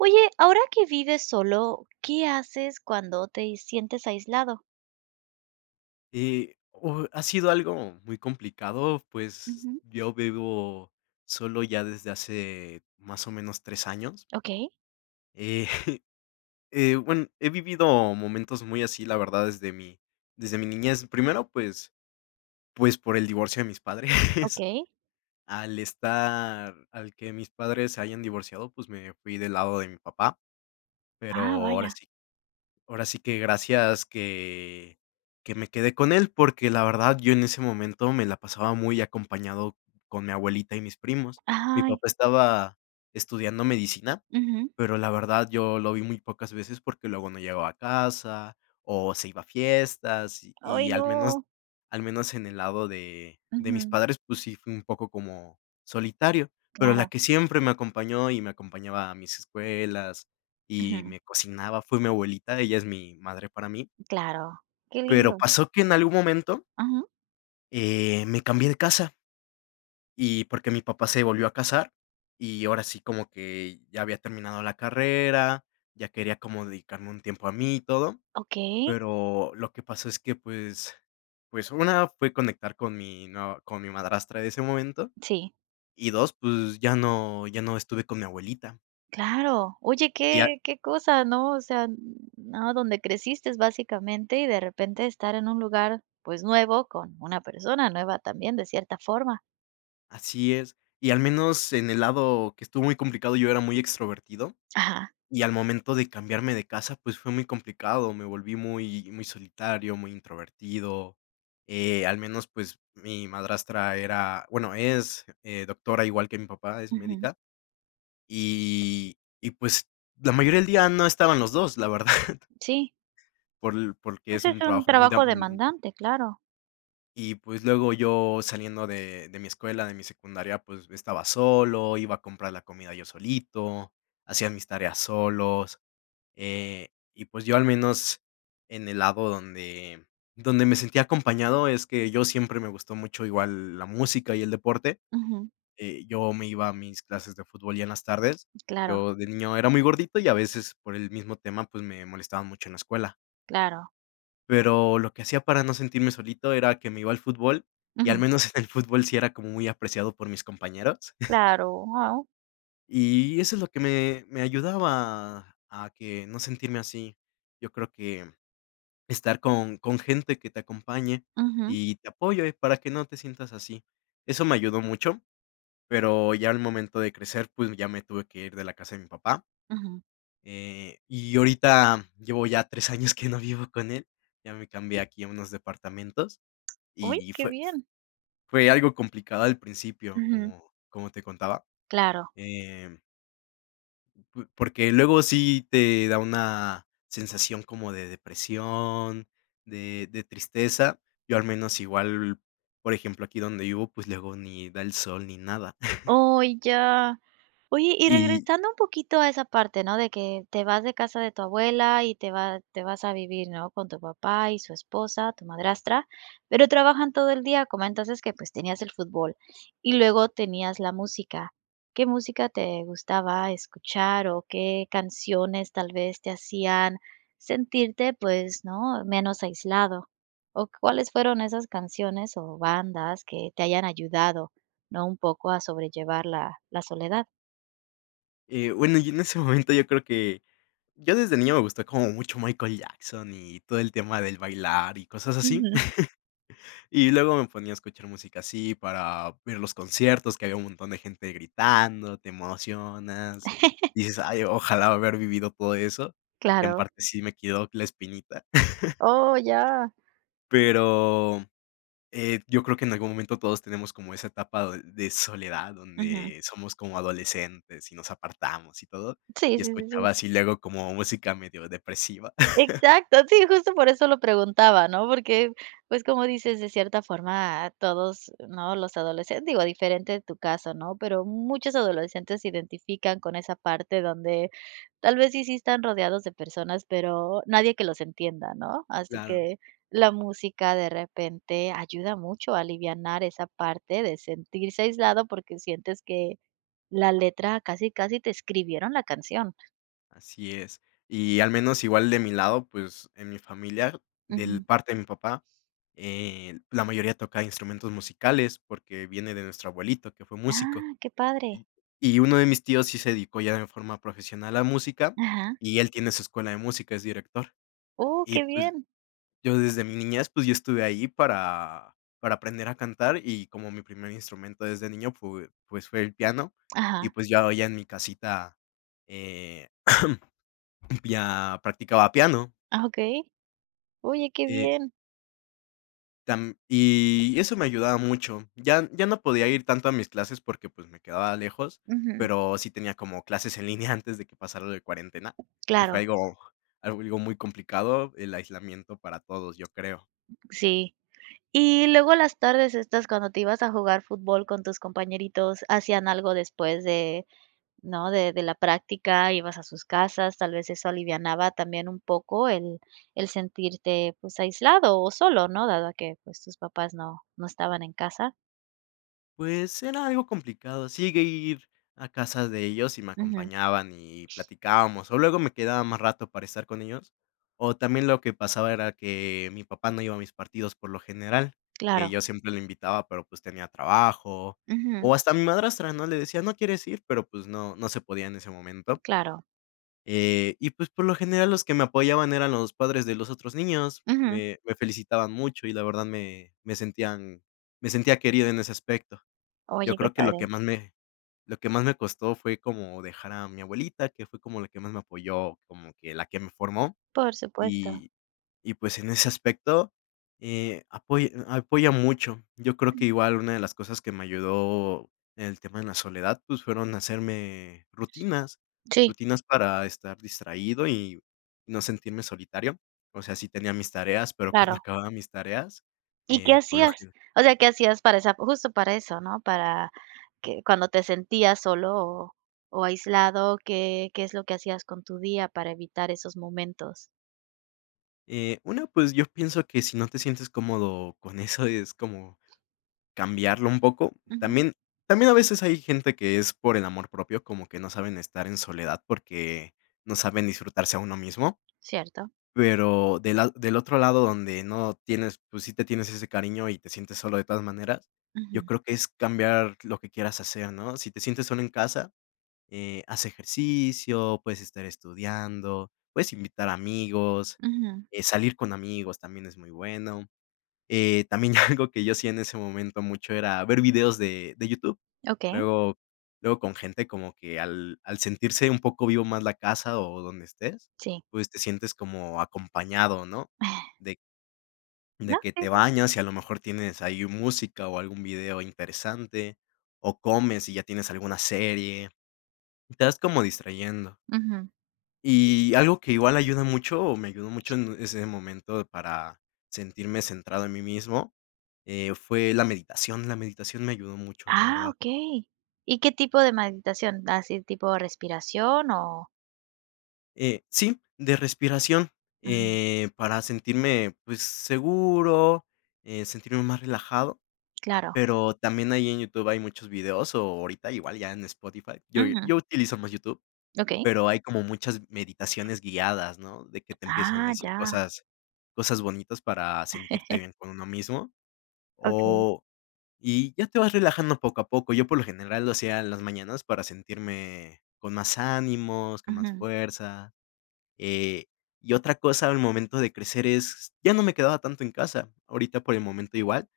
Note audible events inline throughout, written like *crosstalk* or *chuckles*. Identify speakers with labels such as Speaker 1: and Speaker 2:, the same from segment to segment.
Speaker 1: Oye, ahora que vives solo, ¿qué haces cuando te i sientes aislado?
Speaker 2: Eh, oh, ha sido algo muy complicado, pues,
Speaker 1: Ujú.
Speaker 2: yo vivo solo ya desde hace, más o menos, 3 años.
Speaker 1: Okey.
Speaker 2: Eh *chuckles* eh, bueno, he vivido momentos muy así, la verdad, desde mi desde mi niñez, primero, pues pues por el divorcio de mis padres.
Speaker 1: Okey.
Speaker 2: Al estar al que mis padres se hayan divorciado, pues, me fui del lado de mi papá, pero
Speaker 1: Ah,
Speaker 2: ahora
Speaker 1: vaya.
Speaker 2: sí ahora sí que gracias que que me quedé con él, porque la verdad yo en ese momento me la pasaba muy acompañado con mi abuelita y mis primos, mi
Speaker 1: Ay.
Speaker 2: papá estaba estudiando medicina,
Speaker 1: Ujú.
Speaker 2: pero, la verdad, yo lo vi muy pocas veces, porque luego no llegaba a casa, o se iba a fiestas, y
Speaker 1: ¡Ay,
Speaker 2: y al menos
Speaker 1: no!
Speaker 2: al menos en el lado de de mis
Speaker 1: Ujú.
Speaker 2: padres, pues sí, fue un poco como solitario, pero la
Speaker 1: Claro.
Speaker 2: que siempre me acompañó y me acompañaba a mis escuelas y
Speaker 1: Ujú.
Speaker 2: me cocinaba, fue mi abuelita, ella es mi madre para mí.
Speaker 1: Claro. Qué
Speaker 2: Pero,
Speaker 1: lindo.
Speaker 2: pasó que en algún momento
Speaker 1: Ujú.
Speaker 2: eh, me cambié de casa y porque mi papá se volvió a casar, y ahora sí como que ya había terminado la carrera, ya quería como dedicarme un tiempo a mí y todo,
Speaker 1: Okey.
Speaker 2: pero lo que pasó es que, pues pues, 1 fue conectar con mi nueva con mi madrastra de ese momento,
Speaker 1: Sí.
Speaker 2: y 2, pues, ya no ya no estuve con mi abuelita.
Speaker 1: Claro, oye,
Speaker 2: Y a
Speaker 1: qué qué cosa, ¿no?, o sea, n no, donde creciste básicamente, y de repente estar en un lugar, pues, nuevo con una persona nueva también de cierta forma.
Speaker 2: Así es, y al menos en el lado que estuvo muy complicado, yo era muy extrovertido,
Speaker 1: Ajá.
Speaker 2: y al momento de cambiarme de casa, pues, fue muy complicado, me volví muy, muy solitario, muy introvertido, eh, al menos, pues, mi madrastra era, bueno, es, eh, doctora igual que mi papá, es
Speaker 1: Ujú.
Speaker 2: médica y y, pues, la mayoría del día no estaban los 2, la verdad.
Speaker 1: Sí.
Speaker 2: Por l porque
Speaker 1: Pues,
Speaker 2: es
Speaker 1: es
Speaker 2: un
Speaker 1: un
Speaker 2: trabajo muy
Speaker 1: trabajo
Speaker 2: demandante.
Speaker 1: demandante, claro.
Speaker 2: Y pues, luego yo saliendo de de mi escuela, de mi secundaria, pues, estaba solo, iba a comprar la comida yo solito, hacía mis tareas solos, eh, y pues, yo al menos en el lado donde donde me sentía acompañado es, que yo siempre me gustó mucho igual la música, y el deporte,
Speaker 1: Ujú.
Speaker 2: eh, yo me iba a mis clases de fútbol ya en las tardes,
Speaker 1: Claro.
Speaker 2: yo de niño era muy gordito, y a veces por el mismo tema, pues, me molestaban mucho en la escuela.
Speaker 1: Claro.
Speaker 2: Pero lo que hacía para no sentirme solito era que me iba al fútbol, y al
Speaker 1: Ujú.
Speaker 2: menos en el fútbol sí era como muy apreciado por mis compañeros. *chuckles*
Speaker 1: Claro, wao.
Speaker 2: Y eso es lo que me me ayudaba a que no sentirme así. Yo creo que estar con con gente que te acompañe,
Speaker 1: Ujú.
Speaker 2: y te apoye para que no te sientas así. Eso me ayudó mucho, pero ya al momento de crecer, pues, ya me tuve que ir de la casa de mi papá.
Speaker 1: Ujú.
Speaker 2: Eh, y ahorita llevo ya 3 años que no vivo con él, ya me cambié aquí a unos departamentos,
Speaker 1: Uy,
Speaker 2: y
Speaker 1: qué
Speaker 2: fue f
Speaker 1: bien.
Speaker 2: fue algo complicado al principio,
Speaker 1: Ujú.
Speaker 2: como como te contaba,
Speaker 1: Claro.
Speaker 2: em p porque luego sí te da una sensación como de depresión, de de tristeza. Yo, al menos, igual, por ejemplo, aquí donde vivo, pues, luego ni da el sol ni nada. *chuckles*
Speaker 1: Oh, ya. Oye, y
Speaker 2: Y
Speaker 1: regresando un poquito a esa parte, ¿no? De que te vas de casa de tu abuela, y te va te vas a vivir, ¿no? Con tu papá y su esposa, tu madrastra, pero trabajan todo el día, comentas es que, pues, tenías el fútbol. Y luego tenías la música, ¿qué música te gustaba escuchar, o qué canciones tal vez te hacían sentirte, pues, no, menos aislado? ¿O cuáles fueron esas canciones, o bandas que te hayan ayudado, no, un poco a sobrellevar la la soledad?
Speaker 2: Eh, bueno, yo en ese momento, yo creo que yo desde niño me gustó como mucho Michael Jackson, y todo el tema del bailar y cosas así.
Speaker 1: Ujú.
Speaker 2: *chuckles* Y luego me ponía a escuchar música así para ver los conciertos, que había un montón de gente gritando, te emocionas,
Speaker 1: *chuckles*
Speaker 2: dices: "Ay, ojalá haber vivido todo eso", que en
Speaker 1: Claro.
Speaker 2: parte sí me quedó la espinita. *chuckles*
Speaker 1: Oh, ya.
Speaker 2: Pero, eh, yo creo que en algún momento todos tenemos como esa etapa de de soledad,
Speaker 1: Ujú.
Speaker 2: donde somos como adolescentes, y nos apartamos y todo.
Speaker 1: Sí,
Speaker 2: Y
Speaker 1: sí, sí, sí.
Speaker 2: escuchaba así luego como música medio depresiva. *chuckles*
Speaker 1: Exacto, sí, justo por eso lo preguntaba, ¿no? Porque, pues, como dices, de cierta forma todos, ¿no?, los adolescentes digo, diferente de tu caso, ¿no?, pero muchos adolescentes se identifican con esa parte donde, tal vez sí, sí están rodeados de personas, pero nadie que los entienda, ¿no? Así
Speaker 2: Claro.
Speaker 1: que la música de repente ayuda mucho a alivianar esa parte de sentirse aislado, porque sientes que la letra casi casi te escribieron la canción.
Speaker 2: Así es. Y al menos igual de mi lado, pues, en mi familia, del
Speaker 1: Ujú.
Speaker 2: parte de mi papá, eh, la mayoría tocaba instrumentos musicales, porque viene de nuestro abuelito, que fue músico.
Speaker 1: Ah, qué padre.
Speaker 2: Y y uno de mis tíos sí se dedicó ya en forma profesional a música,
Speaker 1: Ajá.
Speaker 2: y él tiene su escuela de música, es director.
Speaker 1: ¡Oh,
Speaker 2: Y
Speaker 1: qué
Speaker 2: pues,
Speaker 1: bien!
Speaker 2: yo desde mi niñez, pues, yo estuve ahí para para aprender a cantar, y como mi primer instrumento desde niño f pue pues fue el piano, y
Speaker 1: Ajá.
Speaker 2: pues, ya hoy en mi casita, eh, *coughs* ya practicaba piano.
Speaker 1: Ah, okey. Oye, qué
Speaker 2: Eh
Speaker 1: bien.
Speaker 2: Tam y, eso me ayudaba mucho. Ya ya no podía ir tanto a mis clases porque, pues, me quedaba lejos,
Speaker 1: Ujú.
Speaker 2: pero sí tenía como clases en línea antes de que pasara lo de cuarentena, que
Speaker 1: Claro.
Speaker 2: fue algo, algo muy complicado, el aislamiento para todos, yo creo.
Speaker 1: Sí. Y luego las tardes estas cuando te ibas a jugar fútbol con tus compañeritos, ¿hacían algo después de?, ¿no? De de la práctica, ¿ibas a sus casas? Tal vez eso alivianaba también un poco el el sentirte, pues, aislado, o solo, ¿no? Dado a que, pues, tus papás no no estaban en casa.
Speaker 2: Pues, era algo complicado. Sí llegué a ir, a casa de ellos y me
Speaker 1: Ujú.
Speaker 2: acompañaban, y platicábamos. O luego, me quedaba más rato, para estar con ellos. O también lo que pasaba, era que mi papá no iba a mis partidos por lo general. Que
Speaker 1: Claro.
Speaker 2: yo siempre lo invitaba, pero, pues, tenía trabajo.
Speaker 1: Ujú.
Speaker 2: O hasta a mi madrastra, ¿no? Le decía: "¿no quieres ir?". Pero, pues no, no se podía en ese momento.
Speaker 1: Claro.
Speaker 2: Eh, y, pues, por lo general, los que me apoyaban eran los padres de los otros niños,
Speaker 1: Ujú
Speaker 2: me me felicitaban mucho, y la verdad, me me sentían me sentía querido en ese aspecto. Yo
Speaker 1: Oye, qué
Speaker 2: creo que lo que
Speaker 1: padre.
Speaker 2: más me lo que más me costó, fue como dejar a mi abuelita, que fue como la que más me apoyó, como que la que me formó.
Speaker 1: Por supuesto.
Speaker 2: Y y pues, en ese aspecto, eh, apoy apoya mucho. Yo creo
Speaker 1: Mm.
Speaker 2: que igual, una de las cosas que me ayudó, en el tema de la soledad, pues, fueron hacerme rutinas.
Speaker 1: Sí.
Speaker 2: Rutinas para estar distraído y, no sentirme solitario. O sea, sí tenía mis tareas, pero cuando
Speaker 1: Claro.
Speaker 2: acababa mis tareas,
Speaker 1: ¿Y qué
Speaker 2: eh, por lo
Speaker 1: hacías?
Speaker 2: gene
Speaker 1: O sea, ¿qué hacías para esa? Justo, para eso, ¿no? Para que cuando te sentías solo o o aislado, ¿qué qué es lo que hacías con tu día, para evitar esos momentos?
Speaker 2: Eh, una, pues, yo pienso que si no te sientes cómodo con eso, es como cambiarlo un poco.
Speaker 1: Ujú.
Speaker 2: También, también a veces hay gente que es por el amor propio, como que no saben estar en soledad porque no saben disfrutarse a uno mismo.
Speaker 1: Cierto.
Speaker 2: Pero de lad del otro lado, donde no tienes pues, sí te tienes ese cariño y te sientes solo, de todas maneras. Yo
Speaker 1: Ujú.
Speaker 2: creo que es cambiar lo que quieras hacer, ¿no? Si te sientes solo en casa, eh, haz ejercicio, puedes estar estudiando, puedes invitar amigos.
Speaker 1: Ujú.
Speaker 2: Eh, salir con amigos también es muy bueno. Eh, también ya algo que yo hacía en ese momento mucho, era ver videos de de YouTube.
Speaker 1: Okey.
Speaker 2: Luego luego con gente como que al al sentirse un poco vivo más la casa, o donde estés,
Speaker 1: Sí.
Speaker 2: pues, te sientes como acompañado, ¿no?,
Speaker 1: *chuckles*
Speaker 2: de
Speaker 1: No,
Speaker 2: de que
Speaker 1: sí,
Speaker 2: te
Speaker 1: si.
Speaker 2: bañas, y a lo mejor tienes ahí música, o algún video interesante, o comes, y ya tienes alguna serie. Te vas como distrayendo.
Speaker 1: Ujú.
Speaker 2: Y algo que igual ayuda mucho, o me ayudó mucho en ese momento para sentirme centrado en mí mismo, eh, fue la meditación. La meditación me ayudó mucho, la
Speaker 1: Ah,
Speaker 2: verdad.
Speaker 1: okey ¿Y qué tipo de meditación? ¿Así tipo respiración o?
Speaker 2: Eh, sí, de respiración,
Speaker 1: Ajá.
Speaker 2: eh, para sentirme, pues seguro, eh, sentirme más relajado,
Speaker 1: Claro.
Speaker 2: pero también ahí en YouTube hay muchos videos, o ahorita, igual ya en Spotify, yo
Speaker 1: Ujú.
Speaker 2: yo utilizo más YouTube,
Speaker 1: Okey.
Speaker 2: pero hay como muchas meditaciones guiadas, ¿no?, de que te empiezan a
Speaker 1: ¡Ah,
Speaker 2: decir
Speaker 1: ya!
Speaker 2: cosas cosas bonitas para sentirte
Speaker 1: *chuckles*
Speaker 2: bien con uno mismo,
Speaker 1: Okey.
Speaker 2: o, y ya te vas relajando poco a poco. Yo por lo general lo hacía en las mañanas para sentirme con más ánimos, con más
Speaker 1: Ujú.
Speaker 2: fuerza. Eh, y otra cosa al momento de crecer es, ya no me quedaba tanto en casa. Ahorita por el momento igual,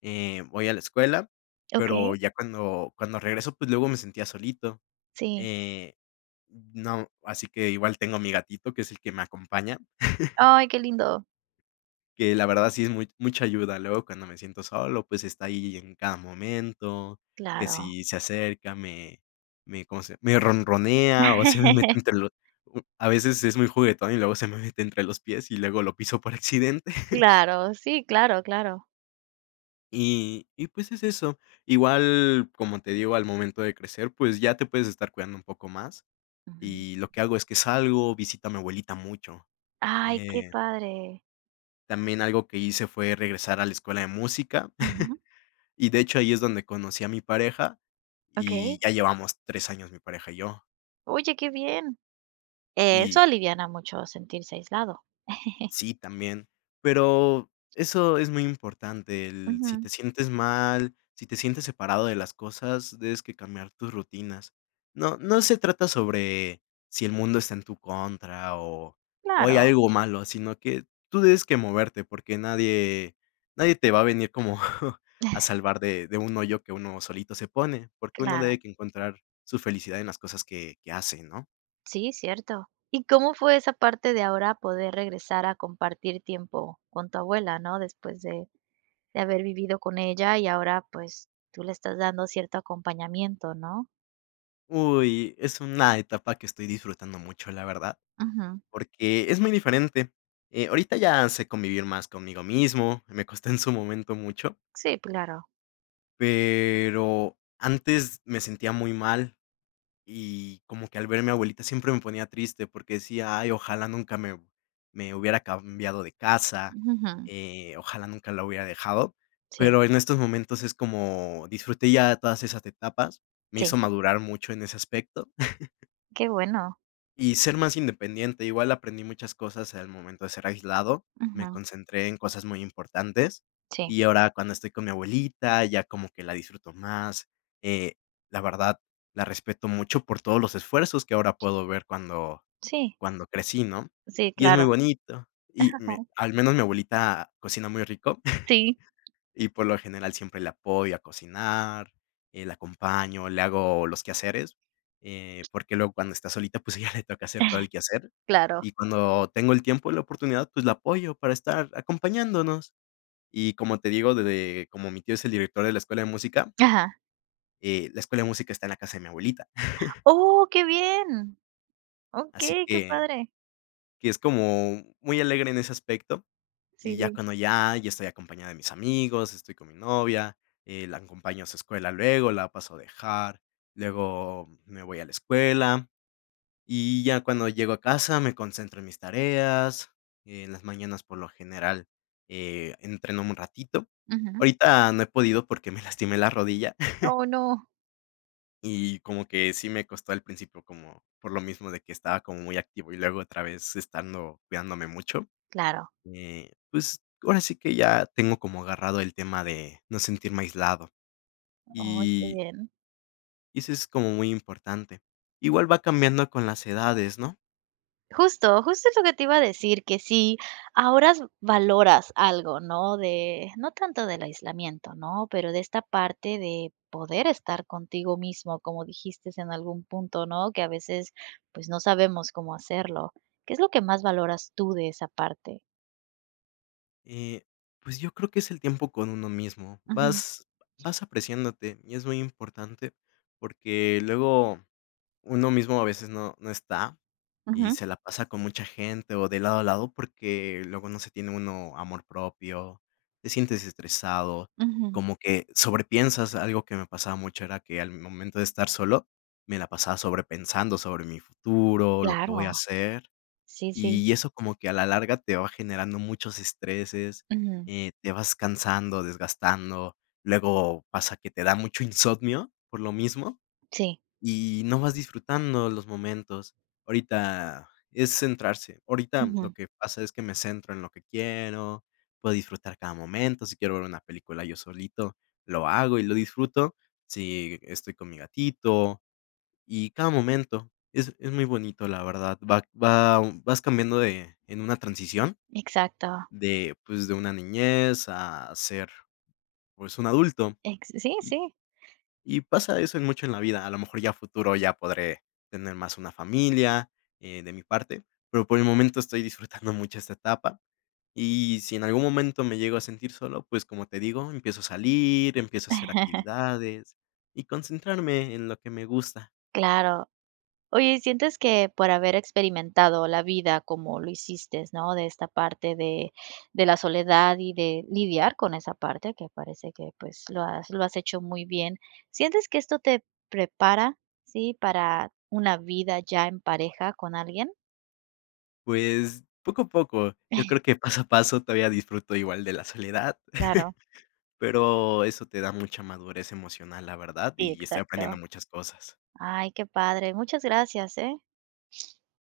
Speaker 2: eh, voy a la escuela, pero
Speaker 1: Okey.
Speaker 2: ya cuando cuando regreso, pues, luego me sentía solito,
Speaker 1: Sí.
Speaker 2: eh, mm, no, así que igual tengo mi gatito, que es el que me acompaña. *chuckles*
Speaker 1: ¡Ay!, qué lindo.
Speaker 2: Que la verdad sí es mu mucha ayuda. Luego cuando me siento solo, pues está ahí en cada momento, que
Speaker 1: Claro.
Speaker 2: si se acerca, me me, ¿cómo se?, me ronronea o se me mete
Speaker 1: *laughs*
Speaker 2: entre los uh, a veces es muy juguetón y luego se me mete entre los pies y luego lo piso por accidente. *chuckles*
Speaker 1: Claro, sí, claro, claro.
Speaker 2: Y y, pues, es eso. Igual, como te digo, al momento de crecer, pues, ya te puedes estar cuidando un poco más,
Speaker 1: Ujú.
Speaker 2: y lo que hago es que salgo, visito a mi abuelita mucho.
Speaker 1: ¡Ay!, qué
Speaker 2: Eh
Speaker 1: padre.
Speaker 2: También algo que hice fue regresar a la escuela de música.
Speaker 1: Ajá.
Speaker 2: *chuckles* Y de hecho, ahí es donde conocí a mi pareja,
Speaker 1: Okey.
Speaker 2: y ya llevamos 3 años mi pareja y yo.
Speaker 1: Oye qué bien. Eso
Speaker 2: Y
Speaker 1: aliviana mucho sentirse aislado. *chuckles*
Speaker 2: Sí, también. Pero, eso es muy importante, el si
Speaker 1: Ujú.
Speaker 2: te sientes mal, si te sientes separado de las cosas, debes que cambiar tus rutinas. No no se trata sobre si el mundo está en tu contra o o hay
Speaker 1: Claro.
Speaker 2: algo malo, sino que tú debes que moverte, porque nadie nadie te va a venir como a
Speaker 1: *chuckles*
Speaker 2: salvar de de un hoyo que uno solito se pone, porque uno
Speaker 1: Claro
Speaker 2: debe que encontrar su felicidad en las cosas que que hace, ¿no?
Speaker 1: Sí, cierto ¿Y cómo fue esa parte de ahora poder regresar a compartir tiempo con tu abuela, no? Después de de haber vivido con ella y ahora pues, tú le estás dando cierto acompañamiento, ¿no?
Speaker 2: Uy, es una etapa que estoy disfrutando mucho, la verdad,
Speaker 1: Ujú.
Speaker 2: porque es muy diferente. Eh, ahorita ya sé convivir más conmigo mismo, me costó en su momento mucho.
Speaker 1: Sí, claro.
Speaker 2: Pero, antes me sentía muy mal, y como que al ver mi abuelita siempre me ponía triste, porque decía: "Ay, ojalá nunca me me hubiera cambiado de casa",
Speaker 1: Ujú, jum.
Speaker 2: eh, ojalá nunca la hubiera dejado,
Speaker 1: Sí.
Speaker 2: pero en estos momentos es como, disfruté ya todas esas etapas, me hizo
Speaker 1: Sí.
Speaker 2: madurar mucho en ese aspecto. *chuckles*
Speaker 1: Qué bueno.
Speaker 2: Y ser más independiente, igual aprendí muchas cosas al momento de ser aislado, me
Speaker 1: Ujú.
Speaker 2: concentré en cosas muy importantes,
Speaker 1: Sí.
Speaker 2: y ahora cuando estoy con mi abuelita, ya como que la disfruto más, eh, la verdad, la respeto mucho por todos los esfuerzos que ahora puedo ver cuando
Speaker 1: Sí.
Speaker 2: cuando crecí, ¿no?,
Speaker 1: Sí,
Speaker 2: y es muy
Speaker 1: claro.
Speaker 2: bonito, y me
Speaker 1: *unintelligible*
Speaker 2: al menos mi abuelita cocina muy rico,
Speaker 1: Sí.
Speaker 2: *chuckles* y por lo general, siempre le apoyo a cocinar, eh, la acompaño, le hago los quehaceres, eh, porque luego cuando está solita, pues a ella le toca hacer todo el
Speaker 1: *chuckles*
Speaker 2: quehacer,
Speaker 1: Claro.
Speaker 2: y cuando tengo el tiempo, la oportunidad, pues la apoyo para estar acompañándonos, y, como te digo, de de como mi tío es el director de la escuela de música
Speaker 1: Ajá.
Speaker 2: eh, la escuela de música está en la casa de mi abuelita. *chuckles*
Speaker 1: ¡Oh!, qué bien.
Speaker 2: Así
Speaker 1: Okey, qué
Speaker 2: que
Speaker 1: padre.
Speaker 2: que es como muy alegre en ese aspecto, y
Speaker 1: Sí,
Speaker 2: ya
Speaker 1: sí.
Speaker 2: cuando ya ya estoy acompañado de mis amigos, estoy con mi novia, eh, la acompaño a su escuela luego, la paso a dejar, luego me voy a la escuela, y ya cuando llego a casa me concentro en mis tareas, en las mañanas, por lo general, eh, entreno un ratito,
Speaker 1: Ujú.
Speaker 2: ahorita no he podido porque me lastimé la rodilla. *chuckles*
Speaker 1: ¡Oh, no!
Speaker 2: Y como que si me costó al principio como por lo mismo de que estaba como muy activo y luego otra vez estando cuidándome mucho,
Speaker 1: Claro.
Speaker 2: eh, pues, ahora sí que ya tengo como agarrado el tema de no sentirme aislado.
Speaker 1: Ay qué
Speaker 2: Y
Speaker 1: bien.
Speaker 2: y eso es como muy importante. Igual va cambiando con las edades, ¿no?
Speaker 1: Justo justo es lo que te iba a decir, que si ahora s valoras algo, ¿no?, de no tanto del aislamiento, ¿no', pero de esta parte de poder estar contigo mismo como dijiste en algún punto, ¿no?, que a veces, pues no sabemos cómo hacerlo. ¿Qué es lo que más valoras tú de esa parte?
Speaker 2: Eh, pues yo creo que es el tiempo con uno mismo.
Speaker 1: Ujú.
Speaker 2: Vas vas apreciándote, y es muy importante, porque luego uno mismo a veces no no está y
Speaker 1: Ujú.
Speaker 2: se la pasa con mucha gente o de lado a lado, porque luego no se tiene uno amor propio, te sientes estresado,
Speaker 1: Ujú.
Speaker 2: como que sobrepiensas algo que me pasaba mucho era que al momento de estar solo, me la pasaba sobrepensando sobre mi futuro, lo que voy
Speaker 1: Claro.
Speaker 2: a hacer.
Speaker 1: Sí, sí.
Speaker 2: Y eso como que a la larga te va generando muchos estreses,
Speaker 1: Ujú.
Speaker 2: eh, te vas cansando, desgastando, luego pasa que te da mucho insomnio por lo mismo
Speaker 1: Sí.
Speaker 2: y no vas disfrutando los momentos. Ahorita es centrarse ahorita lo
Speaker 1: Ujú.
Speaker 2: que pasa es que me centro en lo que quiero, puedo disfrutar cada momento, si quiero ver una película yo solito, lo hago y lo disfruto, si estoy con mi gatito y cada momento es es muy bonito, la verdad, va va vas cambiando de en una transición,
Speaker 1: Exacto.
Speaker 2: de pues, de una niñez a ser, pues un adulto.
Speaker 1: Ex sí,
Speaker 2: Y
Speaker 1: sí.
Speaker 2: y pasa eso en mucho en la vida, a lo mejor ya a futuro ya podré tener más una familia eh de mi parte, pero por el momento estoy disfrutando mucho esta etapa. Y si en algún momento me llego a sentir solo, pues, como te digo, empiezo a salir, empiezo a hacer
Speaker 1: *chuckles*
Speaker 2: actividades y concentrarme en lo que me gusta.
Speaker 1: Claro. Oye, y sientes que por haber experimentado la vida como lo hiciste, ¿no?, de esta parte de de la soledad y de lidiar con esa parte que parece que pues lo has lo has hecho muy bien. ¿Sientes que esto tep prepara? ¿sí? ¿para una vida ya en pareja con alguien?
Speaker 2: Pues, poco a poco. Yo
Speaker 1: *chuckles*
Speaker 2: creo que paso a paso todavía disfruto igual de la soledad.
Speaker 1: Claro.
Speaker 2: *chuckles* Pero eso te da mucha madurez emocional, la verdad,
Speaker 1: Sí,
Speaker 2: y estoy aprendiendo
Speaker 1: exacto.
Speaker 2: muchas cosas.
Speaker 1: Ay, qué padre, muchas gracias, eh.